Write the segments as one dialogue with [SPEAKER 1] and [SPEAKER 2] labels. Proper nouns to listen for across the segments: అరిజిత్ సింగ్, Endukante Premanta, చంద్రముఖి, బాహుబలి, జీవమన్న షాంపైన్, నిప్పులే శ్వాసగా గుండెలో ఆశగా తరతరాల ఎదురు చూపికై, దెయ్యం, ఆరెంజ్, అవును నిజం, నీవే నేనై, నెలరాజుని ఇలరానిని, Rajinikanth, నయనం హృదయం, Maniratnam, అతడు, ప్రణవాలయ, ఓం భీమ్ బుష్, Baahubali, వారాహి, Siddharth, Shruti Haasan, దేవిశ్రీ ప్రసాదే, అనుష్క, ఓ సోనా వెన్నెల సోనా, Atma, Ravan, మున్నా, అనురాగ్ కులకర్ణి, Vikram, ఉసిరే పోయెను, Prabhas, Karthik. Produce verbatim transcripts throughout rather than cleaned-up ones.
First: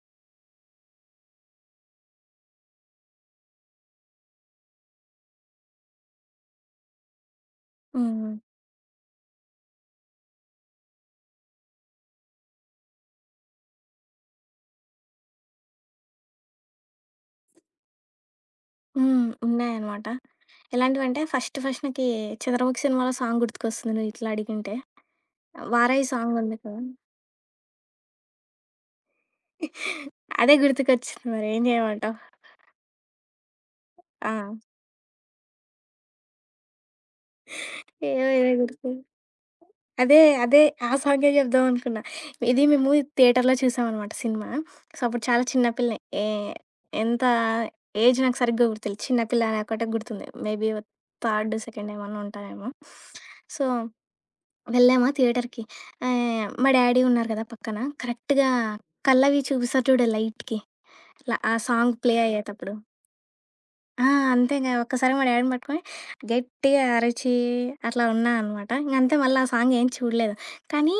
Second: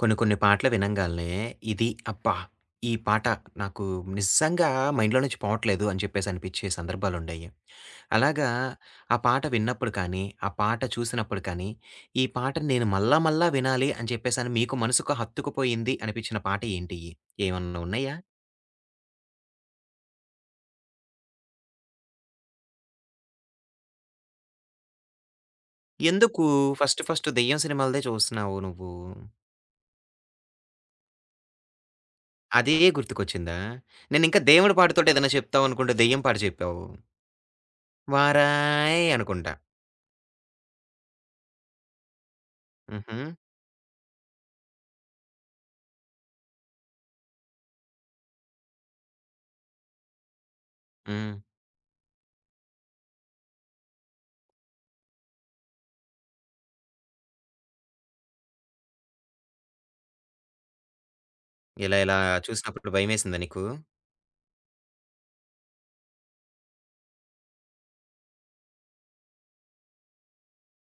[SPEAKER 1] కొన్ని కొన్ని పాటలు వినంగాల్నే ఇది అబ్బా! ఈ పాట నాకు నిజంగా మైండ్‌లో నుంచి పోవట్లేదు అని చెప్పేసి అనిపిచ్చే సందర్భాలుండాయి.
[SPEAKER 2] హ్మ్.
[SPEAKER 1] అలాగా ఆ పాట విన్నప్పుడు కానీ, ఆ పాట చూసినప్పుడు కానీ, ఈ పాటని నేను మళ్ళా మళ్ళా వినాలి అని చెప్పేసని మీకు మనసుకు హత్తుకుపోయింది అనిపిచ్చిన పాట ఏంటియి? ఏమన్నా ఉన్నాయా?
[SPEAKER 2] హ్మ్. ఉన్నాయనమాట. ఎలాంటివంటే ఫస్ట్ ఫస్ట్ నాకి 'చంద్రముఖి' సినిమాలో సాంగ్ గుర్తుకొస్తుంది నువ్విట్లా అడిగింటే. 'వారాహి'
[SPEAKER 1] ఎందుకు
[SPEAKER 2] సాంగుంది కదా!
[SPEAKER 1] ఫస్ట్ ఫస్ట్ దెయ్యం సినిమాలదే చూస్తున్నావు నువ్వు?
[SPEAKER 2] అదే గుర్తుకొచ్చింది మరేం చేయమంటావు.
[SPEAKER 1] అదే గుర్తుకొచ్చిందా?
[SPEAKER 2] ఆ!
[SPEAKER 1] నేనింకా దేవుడి పాటతోటి ఏదైనా చెప్తావనుకుంటే దెయ్యం పాట చెప్పావు.
[SPEAKER 2] ఏవో ఇదే గుర్తు
[SPEAKER 1] వారాయ్ అనుకుంటా.
[SPEAKER 2] అదే అదే ఆ సాంగే చెప్దాం అనుకున్నా. ఇది మేము
[SPEAKER 1] హుహు.
[SPEAKER 2] థియేటర్‌లో చూసామనమాట సినిమా. సో, అప్పుడు చాలా చిన్న పిల్లనే. ఏ ఎంత ఏజ్ నాకు సరిగ్గా గుర్తులేదు. చిన్న పిల్ల అని ఒకటే గుర్తుంది. మేబీ
[SPEAKER 1] హ్మ్.
[SPEAKER 2] థర్డ్, సెకండ్ ఏమన్నా ఉంటానేమో. సో వెళ్ళామా థియేటర్‌కి. ఆహ్, మా డ్యాడీ ఉన్నారు కదా పక్కన. కరెక్ట్‌గా కళ్ళవి చూపిస్తారు చూడు లైట్‌కి. ల ఆ సాంగ్
[SPEAKER 1] ఇలా
[SPEAKER 2] ప్లే
[SPEAKER 1] ఇలా
[SPEAKER 2] అయ్యేతప్పుడు.
[SPEAKER 1] చూసినప్పుడు భయమేసిందా నీకు?
[SPEAKER 2] ఆ! అంతేగా ఒక్కసారి మా డ్యాడీని పట్టుకొని గట్టిగా అరిచి అట్లా ఉన్నా అనమాట. ఇంక అంతే మళ్ళీ ఆ సాంగ్ ఏం చూడలేదు. కానీ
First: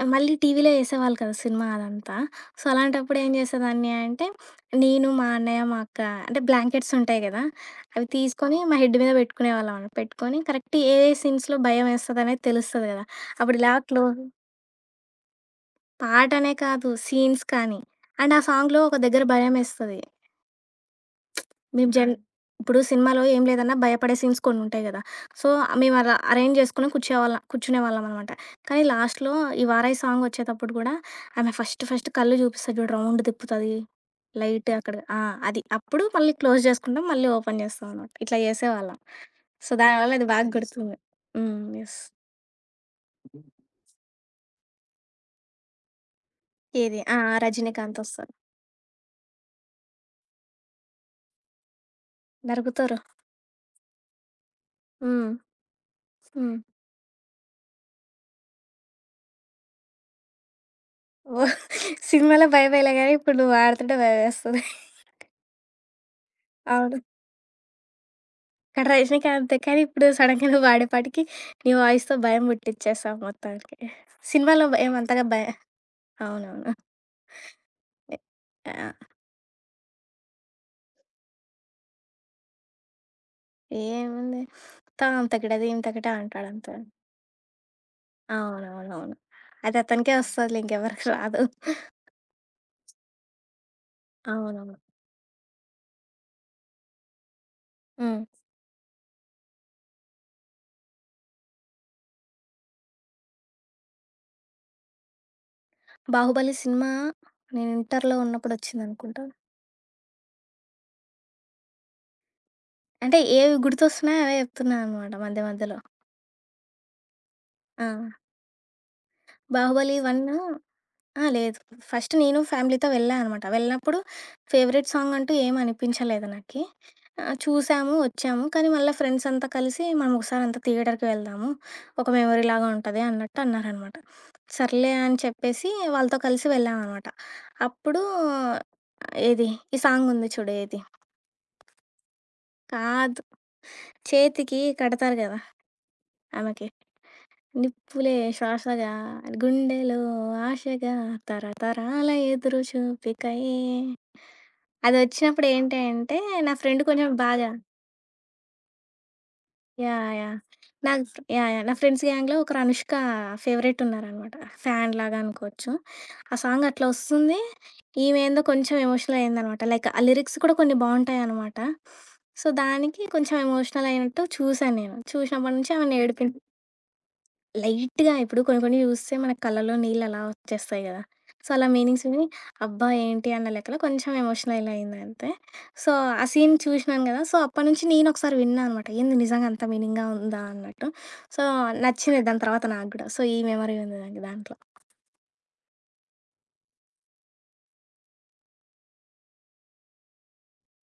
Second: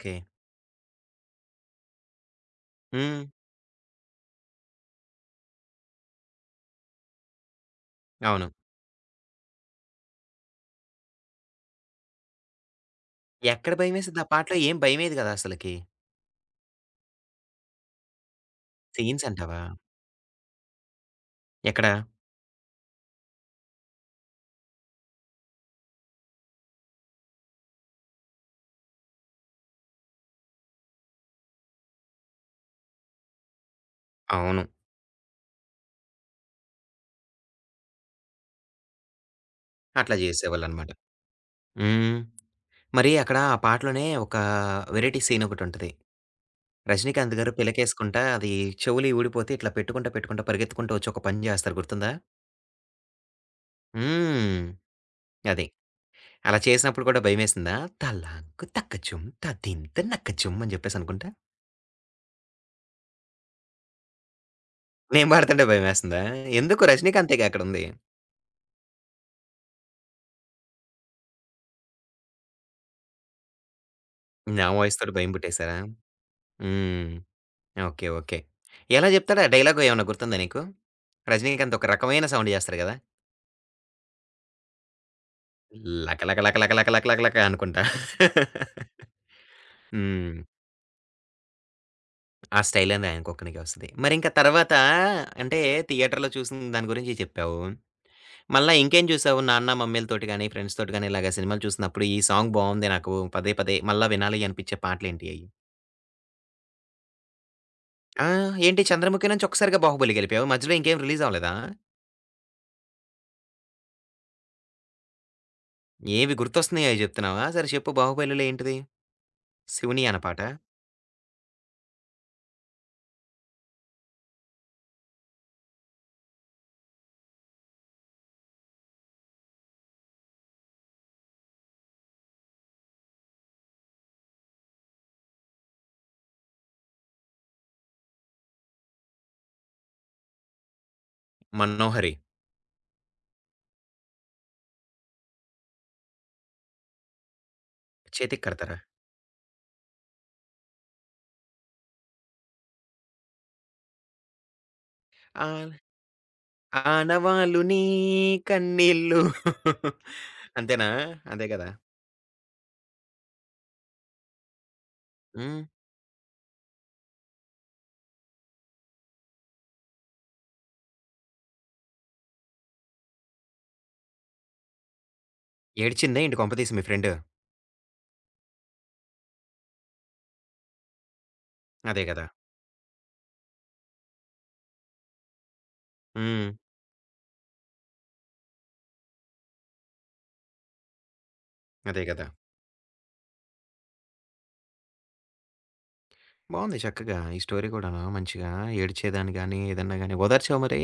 [SPEAKER 2] ఆ, మళ్ళీ టీవీలో ఏసేవాళ్ళు కదా సినిమా అదంతా. సో, అలాంటప్పుడు
[SPEAKER 1] హ్మ్.
[SPEAKER 2] ఏం చేసేదాన్ని అంటే నేను, మా అన్నయ్య, మా అక్క అంటే బ్లాంకెట్స్ ఉంటాయి కదా! అవి
[SPEAKER 1] అవును.
[SPEAKER 2] తీసుకొని మా హెడ్ మీద పెట్టుకునేవాళ్ళం. పెట్టుకొని కరెక్ట్ ఏ సీన్స్‌లో భయమేస్తదనేది తెలుస్తది కదా! అప్పుడు ఇలా
[SPEAKER 1] ఎక్కడ
[SPEAKER 2] క్లో
[SPEAKER 1] భయమేసిద్ది? ఆ పాటలో ఏం భయమేయదు గదా అసలకి.
[SPEAKER 2] పాటనే కాదు. సీన్స్ కానీ. అండ్ ఆ సాంగ్‌లో ఒక దగ్గర
[SPEAKER 1] సీన్స్ అంటావా?
[SPEAKER 2] భయమేస్తది.
[SPEAKER 1] ఎక్కడ?
[SPEAKER 2] మేము జన్ హ్మ్. ఇప్పుడు సినిమాలో ఏం లేదన్నా భయపడే సీన్స్ కొన్నుంటాయి గదా! సో, మేమలా అరేంజ్ జేసుకొని కూర్చేవాళ్ళం కూర్చునేవాళ్ళమనమాట. కానీ లాస్ట్‌లో ఈ 'వారాహి' సాంగ్ ఒచ్చేటప్పుడు గూడా ఆమె ఫస్ట్ ఫస్ట్ కళ్ళు చూపిస్తది చూడు రౌండ్ తిప్పుతది.
[SPEAKER 1] అవును.
[SPEAKER 2] లైట్ అక్కడ ఆ! అది. అప్పుడు మళ్ళీ క్లోజ్ జేసుకుంటాం. మళ్ళీ ఓపెన్ జేస్తామనమాట. ఇట్లా జేసేవాళ్ళం. సో, దానివల్ల
[SPEAKER 1] అట్లా
[SPEAKER 2] అది బాగా నైస్.
[SPEAKER 1] జేసేవాళ్ళనమాట.
[SPEAKER 2] గుర్తుంది. హ్మ్. యెస్.
[SPEAKER 1] హ్మ్. మరి అక్కడ ఆ పాటలోనే ఒక వెరైటీ సీన్ ఒకటుంటది.
[SPEAKER 2] ఏది? ఆ!
[SPEAKER 1] 'రజనీకాంత్'
[SPEAKER 2] ఆ!
[SPEAKER 1] గారు
[SPEAKER 2] రజినీకాంత్
[SPEAKER 1] పిలకేసుకుంటా
[SPEAKER 2] ఒస్తారు.
[SPEAKER 1] అది చెవులియి ఊడిపోతే ఇట్లా పెట్టుకుంటా, పెట్టుకుంటా పరిగెత్తుకుంటూ వచ్చి ఒక పని జేస్తారు గుర్తుందా?
[SPEAKER 2] నరుకుతారు.
[SPEAKER 1] హ్మ్.
[SPEAKER 2] హ్మ్.
[SPEAKER 1] అది.
[SPEAKER 2] హ్మ్.
[SPEAKER 1] అలా చేసినప్పుడు కూడా భయమేసిందా? తలాంకు తక్కచుమ్ తదింత నక్కచుమ్ అని జెప్పేసనుకుంటా.
[SPEAKER 2] ఓహ్! సినిమాలో భయం వేయలే గానీ, ఇప్పుడు నువ్వు పాడుతుంటే భయమేస్తది.
[SPEAKER 1] నేను పాడుతుంటే భయమేస్తుందా? ఎందుకు
[SPEAKER 2] అవును.
[SPEAKER 1] 'రజనీకాంతే‌గా' అక్కడుంది.
[SPEAKER 2] కానీ రజనీకాంతే. కానీ ఇప్పుడు సడన్‌గా నువ్వు పాడేపాటికి నీ వాయిస్‌తో భయం పుట్టిచ్చేసావు మొత్తానికి. సినిమాలో
[SPEAKER 1] నా వాయిస్‌తోటి
[SPEAKER 2] ఏమంతగా
[SPEAKER 1] భయం
[SPEAKER 2] భయ
[SPEAKER 1] పుట్టేసారా?
[SPEAKER 2] అవునవును.
[SPEAKER 1] హ్మ్. ఓకే.
[SPEAKER 2] ఎ
[SPEAKER 1] ఓకే.
[SPEAKER 2] ఆ!
[SPEAKER 1] ఎలా జెప్తాడు? ఆ డైలాగ్ ఏమన్నా గుర్తుందా నీకు? 'రజనీకాంత్' ఒక రకమైన సౌండ్ జేస్తాడు గదా!
[SPEAKER 2] ఏముంది? తాం తకిడ దీం తకిట
[SPEAKER 1] లక లక లక
[SPEAKER 2] అంటాడంతే.
[SPEAKER 1] లక లక లక లక లక అనుకుంటా.
[SPEAKER 2] అవునవునవును. అది అతనికే
[SPEAKER 1] హ్మ్.
[SPEAKER 2] వస్తదిలే ఇంకెవరికి రాదు.
[SPEAKER 1] ఆ స్టైల్ అనేది ఆయనకొక్కనికే ఒస్తది. మరింక
[SPEAKER 2] అవునవును.
[SPEAKER 1] తర్వాత అంటే థియేటర్‌లో చూసిన దాని గురించి చెప్పావు.
[SPEAKER 2] హ్మ్.
[SPEAKER 1] మళ్ళా ఇంకేం జూసావు? నాన్న, మమ్మీలతోటి గాని, ఫ్రెండ్స్‌తోటి గాని ఇలాగ సినిమాలు చూసినప్పుడు ఈ సాంగ్ బావుంది నాకు పదే పదే మళ్ళా వినాలి అనిపిచ్చే పాటలేంటి అయి?
[SPEAKER 2] 'బాహుబలి' సినిమా నేను ఇంటర్‌లో
[SPEAKER 1] ఆ! ఏంటి
[SPEAKER 2] ఉన్నప్పుడొచ్చిందనుకుంటా.
[SPEAKER 1] 'చంద్రముఖి' నుంచి ఒక్కసారిగా 'బాహుబలి' గెలిపావు. మధ్యలో ఇంకేం రిలీజ్ అవ్వలేదా?
[SPEAKER 2] అంటే ఏవి గుర్తొస్తున్నాయో అవే చెప్తున్నా అనమాట మధ్య మధ్యలో.
[SPEAKER 1] ఏవి గుర్తొస్తున్నాయో అయి జెప్తున్నావా? సరే
[SPEAKER 2] ఆ!
[SPEAKER 1] చెప్పు 'బాహుబలిలో' ఏంటిది?
[SPEAKER 2] 'బాహుబలి
[SPEAKER 1] 'శివుని' అన
[SPEAKER 2] వన్'
[SPEAKER 1] పాట?
[SPEAKER 2] ఆ! లేదు. ఫస్ట్ నేను ఫ్యామిలీతో వెళ్ళా అనమాట. వెళ్ళినప్పుడు ఫేవరెట్ సాంగ్ అంటూ ఏం అనిపించలేదు నాకి. ఆహ్, చూసాము, వచ్చాము. కానీ మళ్ళా ఫ్రెండ్స్ అంతా కలిసి మనం ఒకసారంతా థియేటర్‌కి వెళ్దాము. ఒక మెమొరీలాగా ఉంటది అన్నట్టు అన్నారనమాట. సర్లే అని చెప్పేసి వాళ్ళతో కలిసి వెళ్ళామనమాట. అప్పుడు ఆ, ఏది ఈ సాంగ్ ఉంది చూడు ఏది?
[SPEAKER 1] 'మనోహరి'
[SPEAKER 2] కాదు చేతికి కడతారు గదా! ఆమెకి. 'నిప్పులే
[SPEAKER 1] చేతికి కడతారా?
[SPEAKER 2] శ్వాసగా గుండెలో ఆశగా తరతరాల ఎదురు చూపికై' అదొచ్చినప్పుడు
[SPEAKER 1] ఆన్
[SPEAKER 2] ఏంటి అంటే, నా ఫ్రెండ్ కొంచెం బాగా
[SPEAKER 1] ఆనవాలు నీ కన్నీళ్ళు
[SPEAKER 2] యాహ్! యాహ్!
[SPEAKER 1] అంతేనా?
[SPEAKER 2] నాకు
[SPEAKER 1] అదే
[SPEAKER 2] యాహ్! యాహ్!
[SPEAKER 1] గదా!
[SPEAKER 2] నా ఫ్రెండ్స్ గ్యాంగ్‌లో ఒకరు అనుష్క ఫేవరెట్ ఉన్నారనమాట. ఫ్యాన్ లాగా
[SPEAKER 1] హ్మ్.
[SPEAKER 2] అనుకోవచ్చు. ఆ సాంగ్ అట్లా వస్తుంది. ఈమె ఏందో కొంచెం ఎమోషనల్ అయిందనమాట. లైక్ ఆ లిరిక్స్ కూడా కొన్ని బావుంటాయనమాట. సో, దానికి కొంచెం ఎమోషనల్ అయినట్టు చూసాను నేను. చూసినప్పటి నుంచి ఆమెని
[SPEAKER 1] ఏడ్చిందా
[SPEAKER 2] ఏడిపిం
[SPEAKER 1] ఏంటి కొంపదీసి మీ ఫ్రెండు?
[SPEAKER 2] లైట్‌గా ఇప్పుడు కొన్ని కొన్ని చూస్తే మన కళ్ళలో నీళ్ళు అలా వచ్చేస్తాయి గదా! సో, అలా
[SPEAKER 1] అదే
[SPEAKER 2] మీనింగ్స్ విని
[SPEAKER 1] గదా!
[SPEAKER 2] అబ్బా! ఏంటి అన్న లెక్కలో కొంచెం ఎమోషనల్ అయింది అంతే. సో, ఆ
[SPEAKER 1] హ్మ్.
[SPEAKER 2] సీన్ చూసినాను గదా! సో, అప్పటినుంచి నేను ఒకసారి విన్నా అనమాట. ఏంది నిజంగా అంత మీనింగ్‌గా ఉందా అన్నట్టు. సో,
[SPEAKER 1] అదే
[SPEAKER 2] నచ్చింది
[SPEAKER 1] గదా!
[SPEAKER 2] దాని తర్వాత నాకు గూడా. సో, ఈ మెమరీ ఉంది నాకు దాంట్లో.
[SPEAKER 1] బావుంది చక్కగా ఈ స్టోరీ గూడాను మంచిగా ఏడ్చేదాన్ని గాని, ఏదన్నా గాని ఓదార్చావా మరి?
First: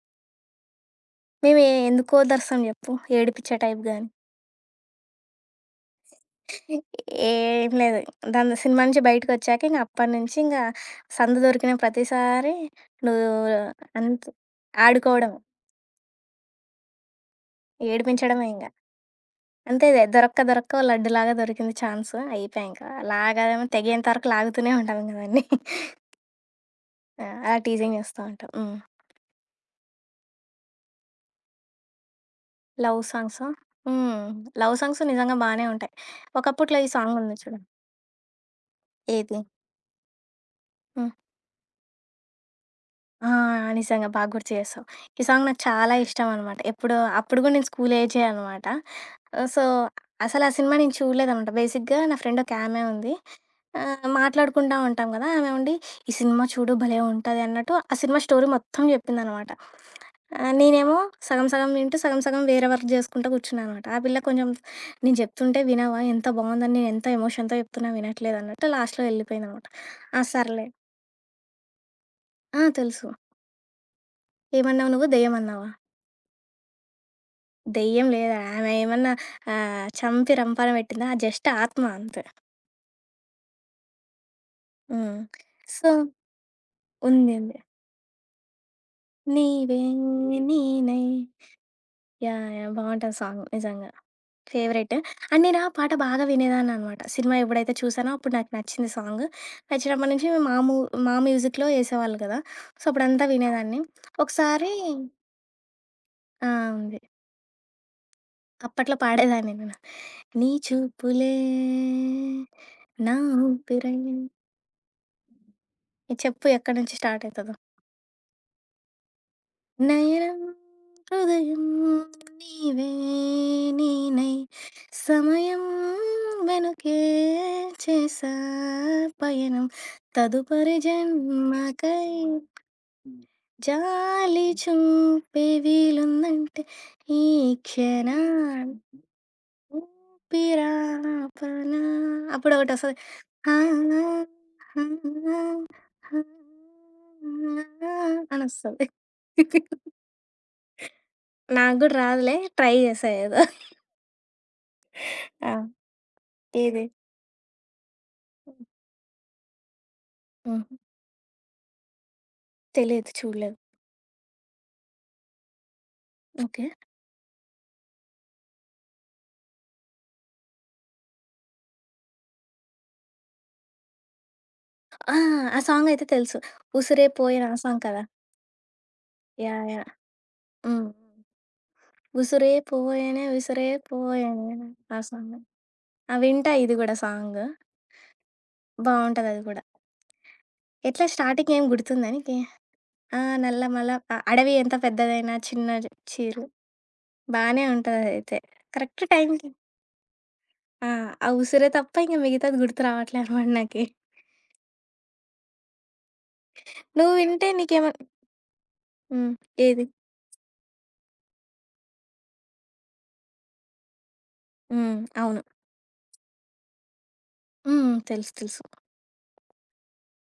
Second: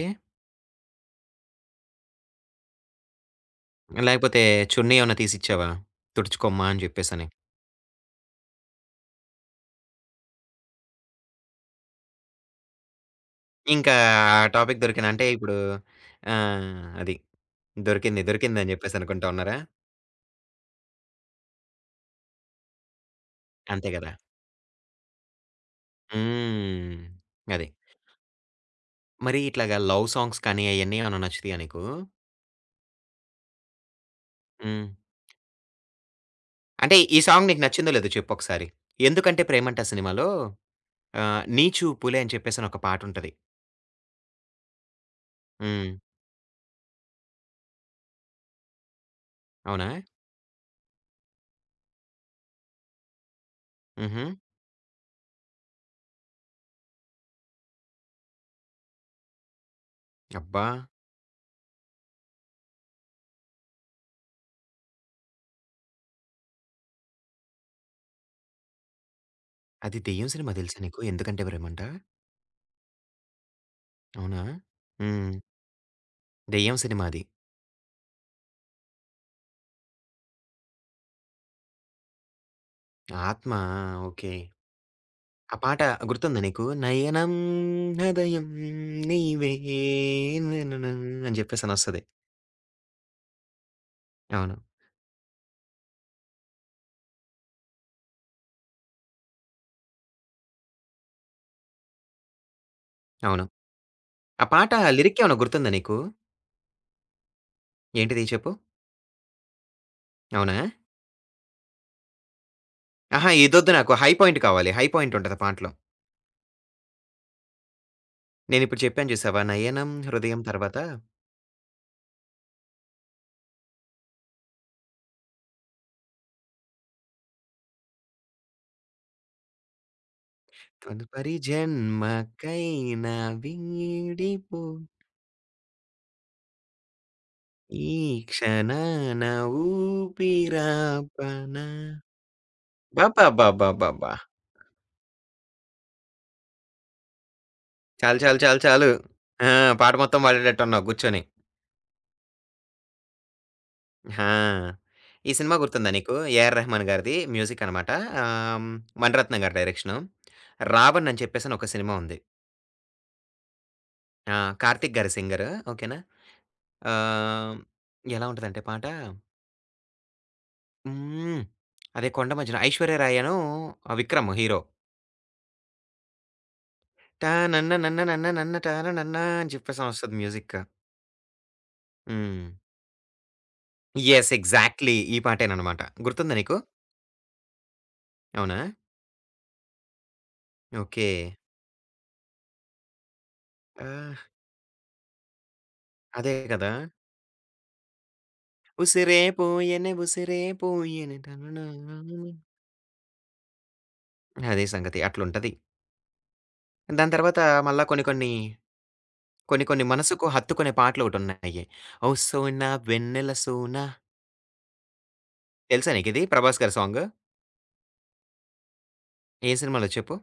[SPEAKER 2] మేము ఏ- ఎందుకో ఓదారుస్తాం జెప్పు ఏడిపిచ్చే టైప్ గాని.
[SPEAKER 1] లేకపోతే చున్నీ ఏమన్నా తీసిచ్చావా? తుడుచుకోమ్మా అని జెప్పేసని?
[SPEAKER 2] ఏం లేదు. దాని సినిమా నుంచి బయటకొచ్చాక ఇంక అప్పటినుంచి ఇంగ సందు దొరికిన ప్రతిసారి నువ్వు
[SPEAKER 1] ఇంకా
[SPEAKER 2] అంతే.
[SPEAKER 1] ఆ టాపిక్ దొరికిన అంటే
[SPEAKER 2] ఆడుకోవడం.
[SPEAKER 1] ఇప్పుడు ఆహ్, అది. దొరికింది,
[SPEAKER 2] ఏడిపించడమే ఇంగ.
[SPEAKER 1] దొరికిందని జెప్పేసనుకుంటా ఉన్నారా?
[SPEAKER 2] అంతే ఇదే దొరక్క దొరక్క ఓ లడ్డులాగా దొరికింది ఛాన్స్. అయిపాయే ఇంక. లాగడం
[SPEAKER 1] అంతే
[SPEAKER 2] తెగేంత
[SPEAKER 1] గదా!
[SPEAKER 2] వరకు లాగుతూనే ఉంటాం ఇంక దాన్ని.
[SPEAKER 1] హ్మ్.
[SPEAKER 2] ఆ! అలా
[SPEAKER 1] అది.
[SPEAKER 2] టీజింగ్ చేస్తా ఉంటాం. హ్మ్.
[SPEAKER 1] మరి ఇట్లాగా లవ్ సాంగ్స్ కానీ అయన్నీ ఏమన్నా నచ్చుతాయా నీకు?
[SPEAKER 2] లవ్ సాంగ్సా? హ్మ్. లవ్
[SPEAKER 1] హ్మ్.
[SPEAKER 2] సాంగ్స్ నిజంగా బానే ఉంటాయి. ఒకప్పట్లో ఈ
[SPEAKER 1] అంటే ఈ
[SPEAKER 2] సాంగుంది
[SPEAKER 1] సాంగ్
[SPEAKER 2] చూడు.
[SPEAKER 1] నీకు నచ్చిందో లేదో చెప్పొకసారి.
[SPEAKER 2] ఏది?
[SPEAKER 1] 'ఎందుకంటే ప్రేమంట' సినిమాలో
[SPEAKER 2] హ్మ్.
[SPEAKER 1] ఆహ్, 'నీ చూపులే' అని చెప్పేసని ఒక
[SPEAKER 2] ఆ!
[SPEAKER 1] పాటుంటది.
[SPEAKER 2] నిజంగా బాగా గుర్తు చేశావు. ఈ సాంగ్ నాకు
[SPEAKER 1] హ్మ్.
[SPEAKER 2] చాలా ఇష్టమనమాట. ఎప్పుడో అప్పుడు గూడా నేను స్కూల్ ఏజే అనమాట. ఆహ్, సో,
[SPEAKER 1] అవునా?
[SPEAKER 2] అసలా సినిమా నేను చూడలేదనమాట. బేసిక్‌గా నా ఫ్రెండ్ ఒకామె ఉంది. ఆహ్,
[SPEAKER 1] హుహు.
[SPEAKER 2] మాట్లాడుకుంటా ఉంటాం గదా! ఆమె ఉండి, "ఈ సినిమా చూడు భలే ఉంటది" అన్నట్టు ఆ సినిమా స్టోరీ మొత్తం జెప్పిందనమాట. ఆహ్,
[SPEAKER 1] అబ్బా!
[SPEAKER 2] నేనేమో సగం సగం వింటూ, సగం సగం వేరే వర్క్ జేసుకుంటా కూర్చున్నా అనమాట. ఆ పిల్ల కొంచెం నేను చెప్తుంటే వినవా? ఎంత బావుందని నేను ఎంత ఎమోషన్‌తో చెప్తున్నా వినట్లేదన్నట్టు లాస్ట్‌లో వెళ్ళిపోయిందనమాట.
[SPEAKER 1] అది
[SPEAKER 2] ఆ!
[SPEAKER 1] దెయ్యం సినిమా
[SPEAKER 2] సర్లే
[SPEAKER 1] తెలుసా నీకు 'ఎందుకంటే ప్రేమంట'?
[SPEAKER 2] ఆ! తెలుసు.
[SPEAKER 1] అవునా?
[SPEAKER 2] ఏమన్నావు నువ్వు?
[SPEAKER 1] హ్మ్.
[SPEAKER 2] దెయ్యమన్నావా?
[SPEAKER 1] దెయ్యం సినిమా అది.
[SPEAKER 2] దెయ్యం లేదా? ఆమె ఏమన్నా ఆహ్, చంపి రంపాన పెట్టిందా? జస్ట్ ఆత్మ అంతే.
[SPEAKER 1] 'ఆత్మ' ఓకే.
[SPEAKER 2] హ్మ్.
[SPEAKER 1] ఆ పాట
[SPEAKER 2] సో
[SPEAKER 1] గుర్తుందా నీకు?
[SPEAKER 2] ఉంది.
[SPEAKER 1] 'నయనం
[SPEAKER 2] ఉంది.
[SPEAKER 1] హృదయం నీవే
[SPEAKER 2] నీవే
[SPEAKER 1] నననా'
[SPEAKER 2] నేనై
[SPEAKER 1] అని జెప్పేసనొస్తది.
[SPEAKER 2] యాహ్! యాహ్! బావుంటది సాంగ్ నిజంగా.
[SPEAKER 1] అవును.
[SPEAKER 2] ఫేవరెట్. అండ్ నేను ఆ పాట బాగా వినేదాన్ననమాట. సినిమా ఎప్పుడైతే చూసానో అప్పుడు నాకు నచ్చింది సాంగ్. నచ్చినప్పటి నుంచి మా మూ మా మ్యూజిక్‌లో ఏసేవాళ్ళు కదా! సో అప్పుడంతా
[SPEAKER 1] అవును.
[SPEAKER 2] వినేదాన్ని.
[SPEAKER 1] ఆ
[SPEAKER 2] ఒకసారి
[SPEAKER 1] పాట లిరిక్కేమన్నా గుర్తుందా నీకు?
[SPEAKER 2] ఆ! ఉంది.
[SPEAKER 1] ఏంటిది చెప్పు?
[SPEAKER 2] అప్పట్లో పాడేదాన్ని నేను. నీ
[SPEAKER 1] అవునా?
[SPEAKER 2] చూపులే నా
[SPEAKER 1] అహా! ఇదొద్దు నాకు.
[SPEAKER 2] ఊపిరై
[SPEAKER 1] హై పాయింట్ కావాలి. హై పాయింట్ ఉంటది పాటలో.
[SPEAKER 2] చెప్పు ఎక్కడి నుంచి స్టార్ట్ అయితదో?
[SPEAKER 1] నేనిప్పుడు చెప్పాను చూసావా? 'నయనం
[SPEAKER 2] నయనం
[SPEAKER 1] హృదయం' తర్వాత
[SPEAKER 2] హృదయం నీవే నేనై సమయం వెనుకే చేసా పయనం తదుపరి
[SPEAKER 1] తదుపరి
[SPEAKER 2] జన్మకై
[SPEAKER 1] జన్మకైనా
[SPEAKER 2] జాలి
[SPEAKER 1] వీడిపో
[SPEAKER 2] చూపే వీలుందంటే ఈ
[SPEAKER 1] ఈ
[SPEAKER 2] క్షణ
[SPEAKER 1] క్షణాన ఊపిరాపన.
[SPEAKER 2] ఊపిరాపన అప్పుడు ఒకటి వస్తుంది హా,
[SPEAKER 1] అబ్బబ్బబ్బబ్బబ్బబ్బా!
[SPEAKER 2] హా, హా, హా
[SPEAKER 1] చాలు. చాలు.
[SPEAKER 2] అని
[SPEAKER 1] చాలు.
[SPEAKER 2] వస్తుంది
[SPEAKER 1] చాలు. ఆ! పాట మొత్తం పాడేటట్టున్నావు కూర్చొని.
[SPEAKER 2] నాకు గూడా రాదులే. ట్రై జేశా ఏదో.
[SPEAKER 1] ఆ! ఈ సినిమా
[SPEAKER 2] ఆ!
[SPEAKER 1] గుర్తుందా నీకు? ఏ ఆర్
[SPEAKER 2] ఏది?
[SPEAKER 1] రెహమాన్ గారిది మ్యూజిక్ అనమాట. ఆహ్, మణిరత్నం గారి డైరెక్షను.
[SPEAKER 2] హుహు.
[SPEAKER 1] 'రావణ్' అని చెప్పేసని ఒక సినిమా ఉంది.
[SPEAKER 2] తెలీదు. చూడలేదు.
[SPEAKER 1] ఆ! కార్తీక్ గారు సింగరు. ఓకేనా.
[SPEAKER 2] ఓకే.
[SPEAKER 1] ఆహ్, ఎలా ఉంటదంటే పాట హ్మ్. అదే కొండ మధ్యన 'ఐశ్వర్య రాయను' ఆ, విక్రమ్ హీరో.
[SPEAKER 2] ఆ! ఆ సాంగయితే తెలుసు. 'ఉసిరే
[SPEAKER 1] టా
[SPEAKER 2] పోయెను' ఆ
[SPEAKER 1] నన్న
[SPEAKER 2] సాంగ్
[SPEAKER 1] నన్న
[SPEAKER 2] కదా!
[SPEAKER 1] నన్న నన్న టాన నన్న అని
[SPEAKER 2] యాహ్! యాహ్!
[SPEAKER 1] చెప్పేసని వస్తది మ్యూజిక్.
[SPEAKER 2] హ్మ్.
[SPEAKER 1] హ్మ్.
[SPEAKER 2] 'ఉసిరే పోయెనే ఉసిరే
[SPEAKER 1] యెస్.
[SPEAKER 2] పోయెనే'
[SPEAKER 1] ఎగ్జాక్ట్‌లీ.
[SPEAKER 2] ఆ
[SPEAKER 1] ఈ
[SPEAKER 2] సాంగ్.
[SPEAKER 1] పాటేననమాట.
[SPEAKER 2] ఆ!
[SPEAKER 1] గుర్తుందా
[SPEAKER 2] వింటా
[SPEAKER 1] నీకు?
[SPEAKER 2] ఇది గూడా సాంగ్.
[SPEAKER 1] అవునా?
[SPEAKER 2] బావుంటదది గూడా. ఎట్లా
[SPEAKER 1] ఓకే.
[SPEAKER 2] స్టార్టింగ్ ఏం గుర్తుందా నీకి? ఆ! నల్ల
[SPEAKER 1] ఆ!
[SPEAKER 2] మల అ అడవి ఎంత పెద్దదైనా చిన్న
[SPEAKER 1] అదే
[SPEAKER 2] చీరు
[SPEAKER 1] గదా!
[SPEAKER 2] బానే ఉంటదదైతే. కరెక్ట్
[SPEAKER 1] ఉసిరే
[SPEAKER 2] టైంకి
[SPEAKER 1] పోయెనె ఉసిరే
[SPEAKER 2] ఆ!
[SPEAKER 1] పోయెనె
[SPEAKER 2] ఆ ఉసిరే
[SPEAKER 1] టననాన
[SPEAKER 2] తప్ప ఇంక మిగతాది గుర్తు రావట్లే అనమాట నాకి.
[SPEAKER 1] అదే సంగతి. అట్లుంటది.
[SPEAKER 2] నువ్వు
[SPEAKER 1] దాని తర్వాత
[SPEAKER 2] వింటే నీకేమ
[SPEAKER 1] మళ్ళా కొన్ని కొన్ని,
[SPEAKER 2] హ్మ్.
[SPEAKER 1] కొన్ని
[SPEAKER 2] ఏది?
[SPEAKER 1] కొన్ని మనసుకు హత్తుకునే పాటలొకటున్నాయి. ఓ సోనా వెన్నెల సోనా
[SPEAKER 2] హ్మ్. అవును.
[SPEAKER 1] తెలుసా నీకిది? 'ప్రభాస్' గారి సాంగ్.
[SPEAKER 2] హ్మ్. తెలుసు. తెలుసు.
[SPEAKER 1] ఏ సినిమాలో చెప్పు?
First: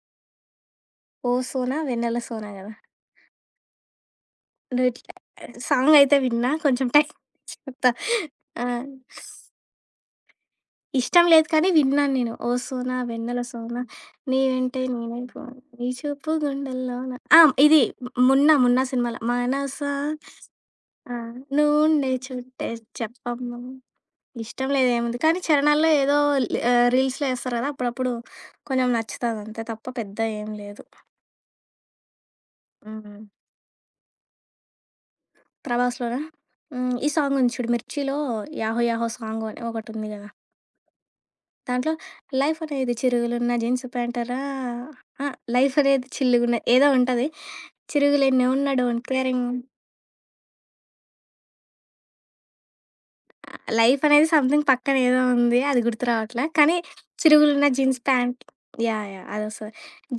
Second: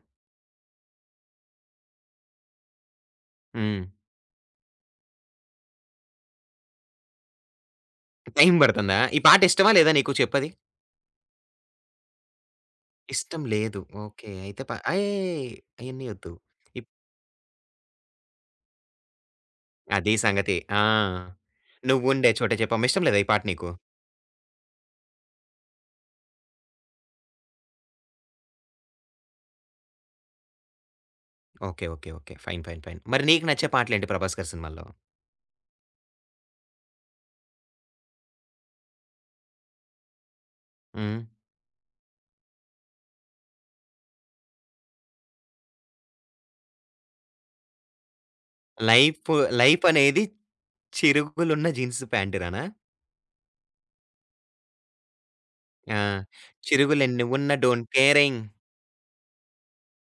[SPEAKER 2] 'ఓ సోనా వెన్నెల సోనా' గదా!
[SPEAKER 1] హ్మ్.
[SPEAKER 2] నువ్విట్లా సాంగ్ అయితే విన్నా కొంచెం టైం చెప్తా.
[SPEAKER 1] టైం
[SPEAKER 2] ఆ!
[SPEAKER 1] పడుతుందా? ఈ పాట ఇష్టమా లేదా నీకు చెప్పది?
[SPEAKER 2] ఇష్టం లేదు కానీ విన్నాను నేను. 'ఓ సోనా వెన్నెల
[SPEAKER 1] ఇష్టం
[SPEAKER 2] సోనా
[SPEAKER 1] లేదు. ఓకే.
[SPEAKER 2] నీ
[SPEAKER 1] అయితే ప
[SPEAKER 2] వెంటే నేనైపోనా
[SPEAKER 1] అయేయ్!
[SPEAKER 2] నీ
[SPEAKER 1] అయన్నీ
[SPEAKER 2] చూపు
[SPEAKER 1] ఒద్దు. ఇప్
[SPEAKER 2] గుండెల్లోన' ఆ! ఇది 'మున్నా' 'మున్నా' సినిమాలో మనసా
[SPEAKER 1] అదీ సంగతి. ఆ!
[SPEAKER 2] ఆ! నువ్వుండే
[SPEAKER 1] 'నువ్వుండే చోటే
[SPEAKER 2] చుట్టే
[SPEAKER 1] చెప్పమ్మ' ఇష్టం లేదా ఈ పాట
[SPEAKER 2] చెప్పమ్మా
[SPEAKER 1] నీకు?
[SPEAKER 2] ఇష్టం లేదు ఏముంది. కానీ చరణాల్లో ఏదో ఆహ్, రీల్స్‌లో ఏస్తారు గదా! అప్పుడప్పుడు కొంచెం నచ్చుతదంతే తప్ప పెద్ద ఏం లేదు.
[SPEAKER 1] Okay. Okay. Okay. Fine. Fine. Fine.
[SPEAKER 2] హ్మ్.
[SPEAKER 1] మరి నీకు నచ్చే పాటలేంటి 'ప్రభాస్' గారి సినిమాల్లో?
[SPEAKER 2] 'ప్రభాస్‌లోనా'? హ్మ్. ఈ సాంగుంది చూడు 'మిర్చిలో' 'యాహో యాహో' సాంగ్ అని ఒకటుంది గదా!
[SPEAKER 1] హ్మ్.
[SPEAKER 2] దాంట్లో లైఫ్ అనేది చిరుగులున్న జీన్స్ ప్యాంటరా ఆ! లైఫ్ అనేది చిల్లుగున్న ఏదో ఉంటది. చిరుగులెన్ని ఉన్న డోంట్
[SPEAKER 1] 'లైఫ్
[SPEAKER 2] కేరింగ్
[SPEAKER 1] లైఫ్ అనేది చిరుగులున్న జీన్స్ ప్యాంటురానా?
[SPEAKER 2] లైఫ్ అనేది సంథింగ్ పక్కన ఏదో ఉంది. అది
[SPEAKER 1] ఆ!
[SPEAKER 2] గుర్తు రావట్లే. కానీ
[SPEAKER 1] చిరుగులెన్ని ఉన్నా
[SPEAKER 2] చిరుగులున్న
[SPEAKER 1] don't
[SPEAKER 2] jeans pant
[SPEAKER 1] caring
[SPEAKER 2] yeah! Yeah! అదొస్తది.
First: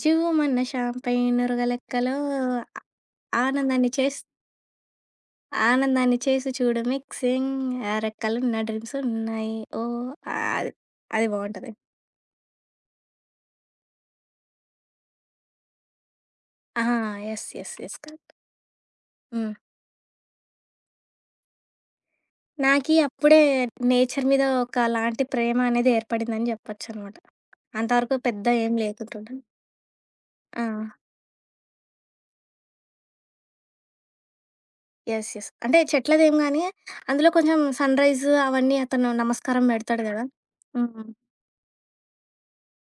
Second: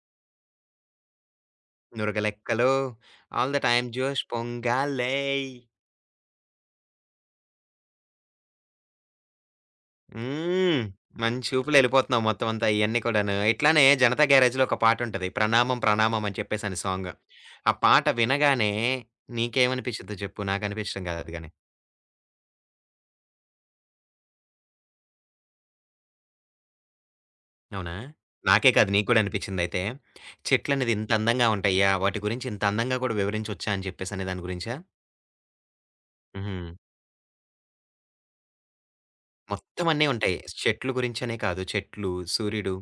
[SPEAKER 2] 'జీవమన్న షాంపైన్ నురగ లెక్కలో
[SPEAKER 1] నురగలెక్కలో ఆల్ ద టైమ్
[SPEAKER 2] ఆనందాన్ని చేస్'
[SPEAKER 1] జోష్ పొంగాలే.
[SPEAKER 2] ఆనందాన్ని చేసి చూడు మిక్సింగ్ ఆ రెక్కలు నా డ్రీమ్స్ ఉన్నాయి. ఓహ్! ఆహ్, అది.
[SPEAKER 1] హ్మ్.
[SPEAKER 2] అది
[SPEAKER 1] మంచి
[SPEAKER 2] బావుంటది.
[SPEAKER 1] ఊపులో ఎళ్ళిపోతున్నావు మొత్తం అంతా ఇయన్నీ కూడాను. ఇట్లానే 'జనతా గ్యారేజ్‌లో' ఒక పాటుంటది. 'ప్రణామం ప్రణామం' అని చెప్పేసని
[SPEAKER 2] ఆ!
[SPEAKER 1] సాంగ్.
[SPEAKER 2] యెస్. యెస్.
[SPEAKER 1] ఆ
[SPEAKER 2] యెస్.
[SPEAKER 1] పాట
[SPEAKER 2] కరెక్ట్.
[SPEAKER 1] వినగానే
[SPEAKER 2] హ్మ్.
[SPEAKER 1] నీకేమనిపిచ్చిద్దో చెప్పు? నాకనిపించడం కాదు అది గాని.
[SPEAKER 2] నాకీ అప్పుడే నేచర్ మీద ఒకలాంటి ప్రేమ అనేది ఏర్పడిందని జెప్పొచ్చనమాట.
[SPEAKER 1] అవునా?
[SPEAKER 2] అంతవరకు పెద్ద
[SPEAKER 1] నాకే
[SPEAKER 2] ఏం
[SPEAKER 1] కాదు నీకు కూడా
[SPEAKER 2] లేకుంటుండే.
[SPEAKER 1] అనిపించిందయితే.
[SPEAKER 2] ఆ!
[SPEAKER 1] చెట్లనేది ఇంత అందంగా ఉంటాయా? వాటి గురించి ఇంత అందంగా కూడా వివరించొచ్చా అని చెప్పేసనే దాని గురించా?
[SPEAKER 2] యెస్. యెస్. అంటే చెట్లదేం
[SPEAKER 1] హుహు.
[SPEAKER 2] గానీ, అందులో కొంచెం సన్‌రైజ్ అవన్నీ అతను నమస్కారం
[SPEAKER 1] మొత్తం
[SPEAKER 2] బెడతాడు
[SPEAKER 1] అన్నీ
[SPEAKER 2] గదా!
[SPEAKER 1] ఉంటాయి. చెట్లు
[SPEAKER 2] హ్మ్.
[SPEAKER 1] గురించనే కాదు. చెట్లు, సూర్యుడు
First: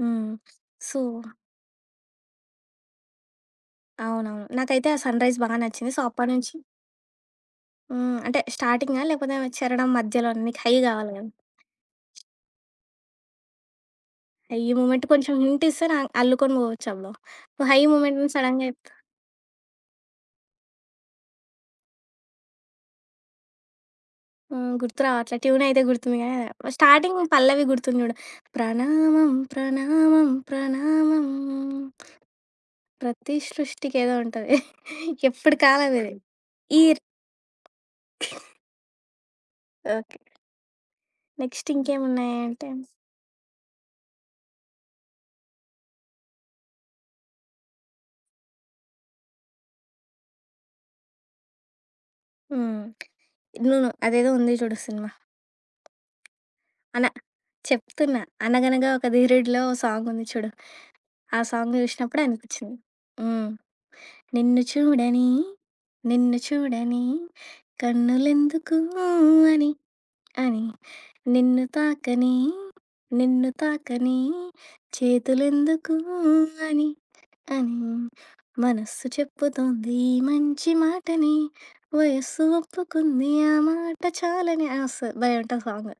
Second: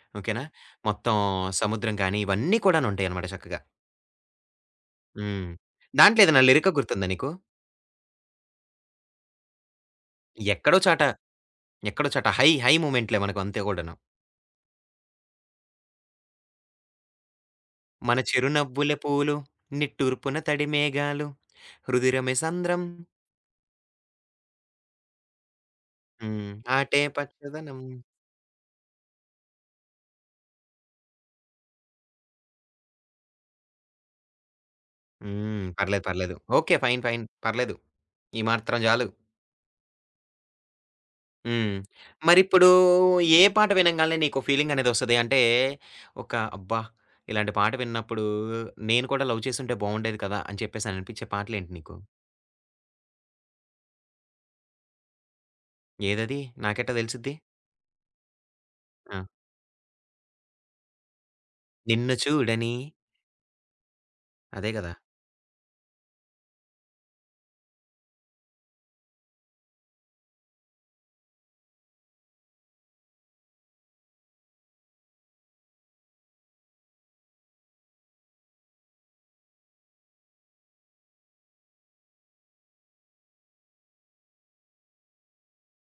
[SPEAKER 2] హ్మ్.
[SPEAKER 1] ఓకేనా?
[SPEAKER 2] సో
[SPEAKER 1] మొత్తం సముద్రం కానీ ఇవన్నీ కూడానుంటాయనమాట చక్కగా.
[SPEAKER 2] అవునవును. నాకైతే ఆ సన్‌రైజ్ బా
[SPEAKER 1] హ్మ్.
[SPEAKER 2] నచ్చింది. సో,
[SPEAKER 1] దాంట్లో
[SPEAKER 2] అప్పటి
[SPEAKER 1] ఏదైనా
[SPEAKER 2] నుంచి
[SPEAKER 1] లిరిక గుర్తుందా నీకు?
[SPEAKER 2] హ్మ్. అంటే స్టార్టింగా? లేకపోతే చేరడం మధ్యలోనా? నీకు హై
[SPEAKER 1] ఎక్కడో చాట,
[SPEAKER 2] గావాలి గదా!
[SPEAKER 1] ఎక్కడో చాట హై, హై మూమెంట్‌లే మనకు అంతే కూడాను.
[SPEAKER 2] హై మూమెంట్ కొంచెం హింట్ ఇస్తే నా అల్లుకొని పోవచ్చు అందులో. నువ్వు హై
[SPEAKER 1] మన
[SPEAKER 2] మూమెంట్‌ని సడెన్‌గా చెప్
[SPEAKER 1] చిరునవ్వుల పూలు, నిట్టూర్పున తడి మేఘాలు, హృదిరమె సంద్రం,
[SPEAKER 2] హ్మ్. గుర్తు రావట్లే. ట్యూన్ అయితే గుర్తుంది గానీ,
[SPEAKER 1] హ్మ్. ఆటే
[SPEAKER 2] స్టార్టింగ్ పల్లవి
[SPEAKER 1] పచ్చదనం.
[SPEAKER 2] గుర్తుంది చూడు. ప్రణామం ప్రణామం ప్రణామం ప్రతి సృష్టికి ఏదో ఉంటది. ఎప్పటి
[SPEAKER 1] హ్మ్.
[SPEAKER 2] కాలం
[SPEAKER 1] పర్లేదు.
[SPEAKER 2] ఇది.
[SPEAKER 1] పర్లేదు. ఓకే.
[SPEAKER 2] ఈ
[SPEAKER 1] ఫైన్. ఫైన్. పర్లేదు. ఈ మాత్రం చాలు.
[SPEAKER 2] ఓకే. నెక్స్ట్
[SPEAKER 1] హ్మ్.
[SPEAKER 2] ఇంకేమున్నాయంటే
[SPEAKER 1] మరిప్పుడు ఏ పాట వినంగాల్నే నీకో ఫీలింగనేదొస్తది? అంటే ఒక అబ్బా! ఇలాంటి పాట విన్నప్పుడు నేను కూడా లవ్ చేసుంటే బావుండేది కదా! అని చెప్పేసననిపించే పాటలేంటి నీకు?
[SPEAKER 2] హ్మ్. నువ్వు అదేదో ఉంది చూడు సినిమా.
[SPEAKER 1] ఏదది? నాకెట్టా
[SPEAKER 2] అన
[SPEAKER 1] తెలిసిద్ది?
[SPEAKER 2] చెప్తున్నా. 'అనగనగా ఒక
[SPEAKER 1] ఆ!
[SPEAKER 2] ధీరుడిలో' ఓ సాంగ్ ఉంది చూడు. ఆ సాంగ్
[SPEAKER 1] 'నిన్ను
[SPEAKER 2] జూషినప్పుడే అనిపిచ్చింది.
[SPEAKER 1] చూడని'
[SPEAKER 2] హ్మ్. నిన్ను
[SPEAKER 1] అదే గదా!
[SPEAKER 2] చూడని, నిన్ను చూడని కన్నులెందుకు అని, అని నిన్ను తాకని, నిన్ను తాకని చేతులెందుకు అని, అని మనస్సు చెప్పుతోంది ఈ మంచి మాటని, వయస్సు ఒప్పుకుంది ఆ మాట చాలని. ఆ! స భలే ఉంటది సాంగ్.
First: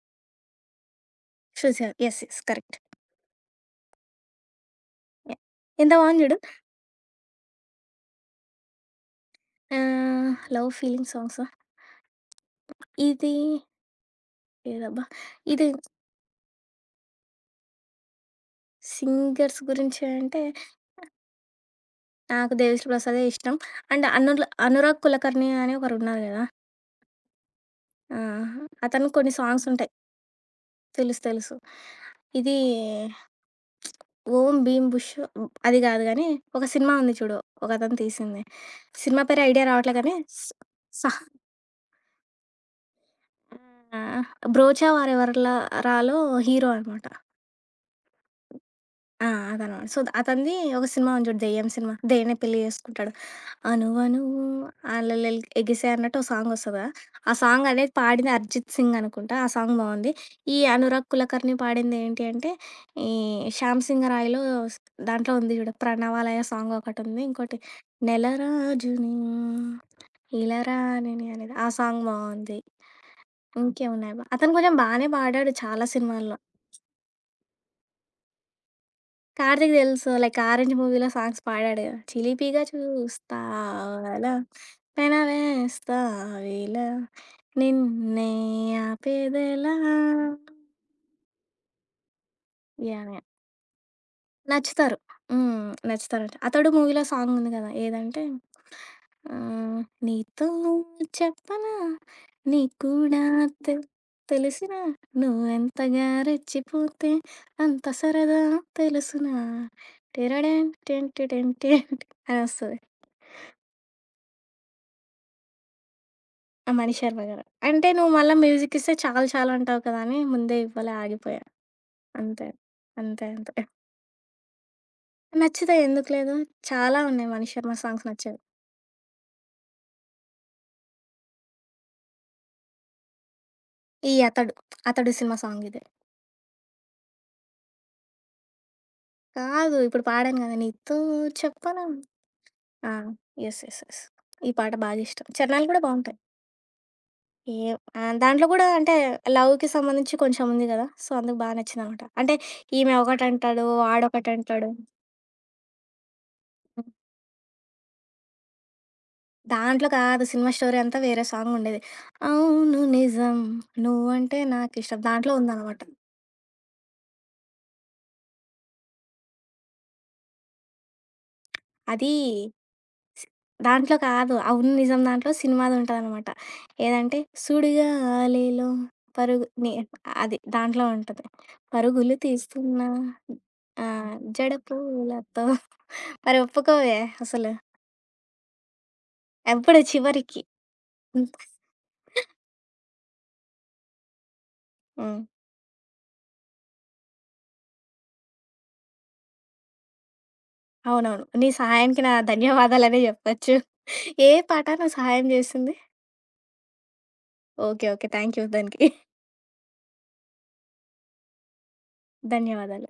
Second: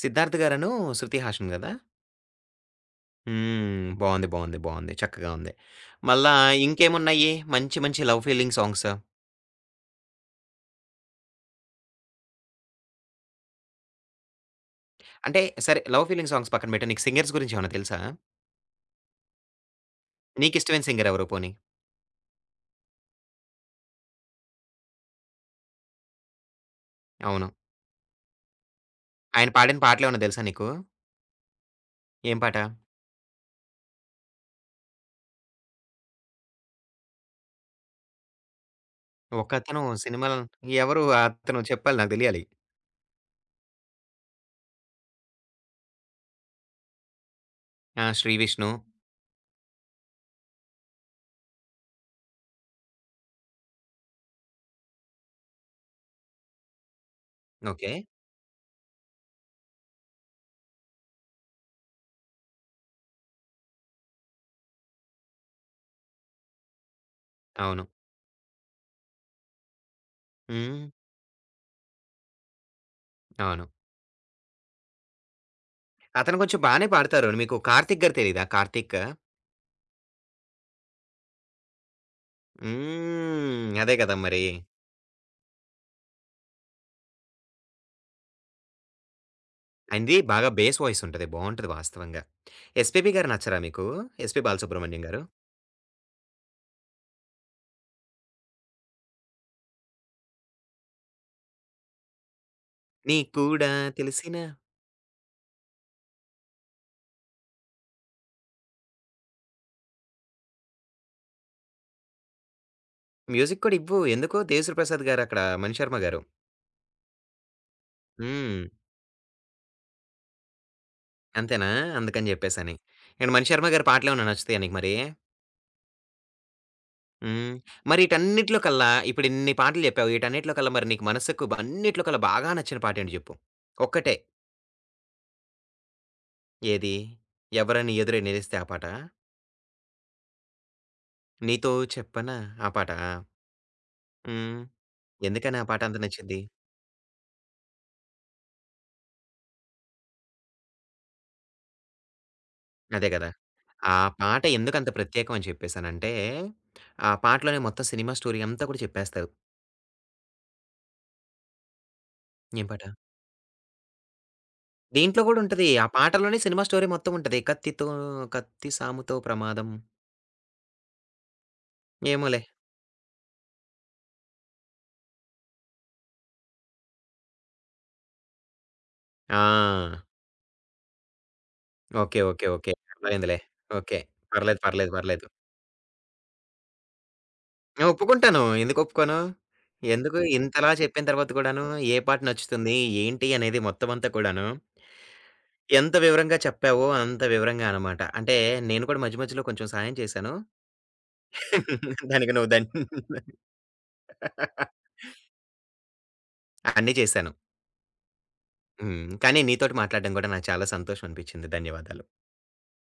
[SPEAKER 1] సిద్ధార్థ్ గారనూ, శృతి హాసన్ గదా!
[SPEAKER 2] చూసా. యెస్. యెస్. కరెక్ట్.
[SPEAKER 1] హ్మ్. బావుంది. బావుంది. బావుంది. చక్కగా
[SPEAKER 2] యాహ్!
[SPEAKER 1] ఉంది.
[SPEAKER 2] ఎంత బావుంది
[SPEAKER 1] మళ్ళా
[SPEAKER 2] జూడు.
[SPEAKER 1] ఇంకేమున్నాయి మంచి మంచి లవ్ ఫీలింగ్ సాంగ్స్?
[SPEAKER 2] ఆహ్, లవ్ ఫీలింగ్ సాంగ్స్. ఇది లేదబ్బా!
[SPEAKER 1] అంటే
[SPEAKER 2] ఇది
[SPEAKER 1] సరే లవ్ ఫీలింగ్ సాంగ్స్ పక్కన పెట్టు. నీకు సింగర్స్ గురించేమన్నా తెలుసా?
[SPEAKER 2] సింగర్స్ గురించి అంటే
[SPEAKER 1] నీకిష్టమైన సింగర్ ఎవరు పోనీ?
[SPEAKER 2] నాకు 'దేవిశ్రీ ప్రసాదే' ఇష్టం. అండ్ అనుల్ 'అనురాగ్ కులకర్ణి' అని ఒకరున్నారు గదా!
[SPEAKER 1] అవును.
[SPEAKER 2] ఆ! అతను కొన్ని
[SPEAKER 1] ఆయన
[SPEAKER 2] సాంగ్స్
[SPEAKER 1] పాడిన
[SPEAKER 2] ఉంటాయి.
[SPEAKER 1] పాటలేమన్నా తెలుసా నీకు?
[SPEAKER 2] తెలుసు తెలుసు.
[SPEAKER 1] ఏం
[SPEAKER 2] ఇది
[SPEAKER 1] పాట?
[SPEAKER 2] 'ఓం భీమ్ బుష్' అది గాదు గానీ, ఒక సినిమా ఉంది చూడు ఒకతను తీసింది. సినిమా పేరు ఐడియా
[SPEAKER 1] ఒకతను
[SPEAKER 2] రావట్లే కానీ,
[SPEAKER 1] సినిమాలో
[SPEAKER 2] స
[SPEAKER 1] ఎవరు
[SPEAKER 2] సహ్
[SPEAKER 1] అతను చెప్పాలి నాకు తెలియాలి.
[SPEAKER 2] ఆ! 'బ్రోచా వారెవర్ల రా'లో హీరో అనమాట.
[SPEAKER 1] ఆ! 'శ్రీ విష్ణు'.
[SPEAKER 2] ఆ! అదనమాట. సో, అతనిది ఒక సినిమా ఉంది చూడు 'దెయ్యం' సినిమా. దెయ్యాన్నే పెళ్లి చేసుకుంటాడు. అనువనువు అలలెల్ ఎగిసే అన్నట్టు ఓ సాంగ్ వస్తది కదా! ఆ సాంగ్ అనేది
[SPEAKER 1] ఓకే.
[SPEAKER 2] పాడింది 'అరిజిత్ సింగ్' అనుకుంటా. ఆ సాంగ్ బావుంది. ఈ అనురాగ్ కులకర్ణి పాడింది ఏంటి అంటే, ఈ 'శ్యామ్ సింగరాయ'లో స్ దాంట్లో ఉంది చూడు 'ప్రణవాలయ' సాంగ్ ఒకటుంది. ఇంకోటి
[SPEAKER 1] అవును.
[SPEAKER 2] 'నెలరాజుని
[SPEAKER 1] హ్మ్.
[SPEAKER 2] ఇలరానిని' అనేది ఆ సాంగ్ బావుంది.
[SPEAKER 1] అవును.
[SPEAKER 2] ఇంకేమున్నాయబ్బా! అతను కొంచెం బానే పాడాడు చాలా సినిమాల్లో.
[SPEAKER 1] అతను కొంచెం బానే పాడతారు. మీకు 'కార్తీక్' గారు తెలీదా? 'కార్తీక్'?
[SPEAKER 2] కార్తీక్ తెలుసు. లైక్ 'ఆరెంజ్' మూవీలో సాంగ్స్ పాడాడు గదా! చిలిపిగా
[SPEAKER 1] హ్మ్. అదే కదా
[SPEAKER 2] చూస్తావలా
[SPEAKER 1] మరి.
[SPEAKER 2] పెన వేస్తావేలా నిన్నే ఆపేదెలా
[SPEAKER 1] ఆయనది బాగా బేస్ వాయిస్ ఉంటది. బావుంటది వాస్తవంగా. S P B
[SPEAKER 2] yeah!
[SPEAKER 1] గారు నచ్చరా మీకు? ఎస్ పీ
[SPEAKER 2] నచ్చుతారు.
[SPEAKER 1] బాలసుబ్రహ్మణ్యం గారు.
[SPEAKER 2] హ్మ్. నచ్చుతారంట. 'అతడు' మూవీలో సాంగుంది గదా! ఏదంటే ఆహ్, నీతో చెప్పనా నీ కూడా
[SPEAKER 1] నీకు కూడా
[SPEAKER 2] తె
[SPEAKER 1] తెలిసిన
[SPEAKER 2] తెలిసినా నువ్వెంతగా రెచ్చిపోతే అంత సరదా తెలుసునా టిరడెన్ టిన్ టిడెన్ టిన్ అనొస్తది.
[SPEAKER 1] మ్యూజిక్ కూడా ఇవ్వు. ఎందుకు 'దేశ్ ప్రసాద్' గారు అక్కడ 'మణి శర్మ' గారు.
[SPEAKER 2] ఆ 'మణి శర్మ' గారు. అంటే నువ్వు మళ్ళా
[SPEAKER 1] హ్మ్.
[SPEAKER 2] మ్యూజిక్ ఇస్తే చాలు చాలు అంటావు కదా! అని ముందే ఇవ్వలే ఆగిపోయా.
[SPEAKER 1] అంతేనా? అందుకని
[SPEAKER 2] అంతే.
[SPEAKER 1] జెప్పేసని.
[SPEAKER 2] అంతే
[SPEAKER 1] ఇక్కడ 'మణి
[SPEAKER 2] అంతే.
[SPEAKER 1] శర్మ' గారి పాటలేమన్నా నచ్చుతాయా నీకు మరి?
[SPEAKER 2] నచ్చుతాయి ఎందుకు లేదు. చాలా ఉన్నాయి 'మణి
[SPEAKER 1] హ్మ్.
[SPEAKER 2] శర్మ'
[SPEAKER 1] మరి
[SPEAKER 2] సాంగ్స్ నచ్చేవి.
[SPEAKER 1] ఈటన్నిట్లో కల్లా ఇప్పుడు ఇన్ని పాటలు జెప్పావు. ఈటన్నిట్లో కల్లా మరి నీకు మనసుకు బ అన్నిట్లో కల్లా బాగా నచ్చిన పాటేంటి జెప్పు?
[SPEAKER 2] ఈ
[SPEAKER 1] ఒక్కటే.
[SPEAKER 2] 'అతడు'. 'అతడు' సినిమా సాంగ్ ఇదే.
[SPEAKER 1] ఏది? 'ఎవరని ఎదురై నిలిస్తే' ఆ పాటా?
[SPEAKER 2] కాదు ఇప్పుడు పాడాను గదా! నీతో
[SPEAKER 1] 'నీతో
[SPEAKER 2] చెప్పనా
[SPEAKER 1] చెప్పనా' ఆ
[SPEAKER 2] ఆ!
[SPEAKER 1] పాటా?
[SPEAKER 2] యెస్. యెస్. యెస్. ఈ
[SPEAKER 1] హ్మ్.
[SPEAKER 2] పాట బాగా ఇష్టం.
[SPEAKER 1] ఎందుకని ఆ
[SPEAKER 2] చరణాలు
[SPEAKER 1] పాట
[SPEAKER 2] కూడా
[SPEAKER 1] అంత
[SPEAKER 2] బావుంటాయి.
[SPEAKER 1] నచ్చింది?
[SPEAKER 2] ఏ ఆహ్, దాంట్లో గూడా అంటే లవ్‌కి సంబంధించి కొంచెం ఉంది గదా! సో, అందుకు బా నచ్చిందనమాట. అంటే ఈమె
[SPEAKER 1] అదే గదా!
[SPEAKER 2] ఒకటంటాడు,
[SPEAKER 1] ఆ పాట
[SPEAKER 2] వాడొకటంటాడు.
[SPEAKER 1] ఎందుకంత ప్రత్యేకం అని చెప్పేసనంటే,
[SPEAKER 2] హ్మ్.
[SPEAKER 1] ఆ పాటలోనే మొత్తం సినిమా స్టోరీ అంతా కూడా చెప్పేస్తారు.
[SPEAKER 2] దాంట్లో కాదు సినిమా స్టోరీ అంతా వేరే సాంగుండేది.
[SPEAKER 1] ఏం
[SPEAKER 2] అవును
[SPEAKER 1] పాట?
[SPEAKER 2] నిజం నువ్వంటే నాకిష్టం
[SPEAKER 1] దీంట్లో
[SPEAKER 2] దాంట్లో
[SPEAKER 1] గూడా ఉంటది.
[SPEAKER 2] ఉందనమాట.
[SPEAKER 1] ఆ పాటలోనే సినిమా స్టోరీ మొత్తం ఉంటది. కత్తితో కత్తి సాముతో ప్రమాదం.
[SPEAKER 2] అది
[SPEAKER 1] ఏమోలే.
[SPEAKER 2] స్ దాంట్లో కాదు. 'అవును నిజం' దాంట్లో సినిమాదుంటదనమాట. ఏదంటే సుడిగాలిలో పరుగు ని
[SPEAKER 1] ఆ!
[SPEAKER 2] అది దాంట్లో ఉంటది. పరుగులు
[SPEAKER 1] ఓకే. ఓకే. ఓకే.
[SPEAKER 2] తీస్తున్నా
[SPEAKER 1] అర్థమైందిలే. ఓకే.
[SPEAKER 2] ఆహ్, జడ
[SPEAKER 1] పర్లేదు. పర్లేదు. పర్లేదు.
[SPEAKER 2] పూలతో మరి ఒప్పుకోవే అసలు.
[SPEAKER 1] నేను ఒప్పుకుంటాను. ఎందుకు ఒప్పుకోను?
[SPEAKER 2] ఎప్పుడు
[SPEAKER 1] ఎందుకు
[SPEAKER 2] చివరికి.
[SPEAKER 1] ఇంతలా చెప్పిన తర్వాత కూడాను ఏ పాట నచ్చుతుంది? ఏంటి? అనేది మొత్తం అంతా కూడాను
[SPEAKER 2] హ్మ్.
[SPEAKER 1] ఎంత వివరంగా చెప్పావో అంత వివరంగా అనమాట. అంటే నేను కూడా మధ్య మధ్యలో కొంచెం సాయం చేశాను.
[SPEAKER 2] అవునవును. నీ సహాయానికి నా
[SPEAKER 1] దానికి నువ్వు దన్
[SPEAKER 2] ధన్యవాదాలనే జెప్పొచ్చు. ఏ పాట నువ్వు సహాయం జేసింది?
[SPEAKER 1] అన్నీ చేశాను.
[SPEAKER 2] ఓకే. ఓకే. థాంక్ యూ దానికి.
[SPEAKER 1] హ్మ్. కానీ నీతోటి మాట్లాడడం కూడా నాకు చాలా సంతోషం అనిపించింది. ధన్యవాదాలు.
[SPEAKER 2] ధన్యవాదాలు.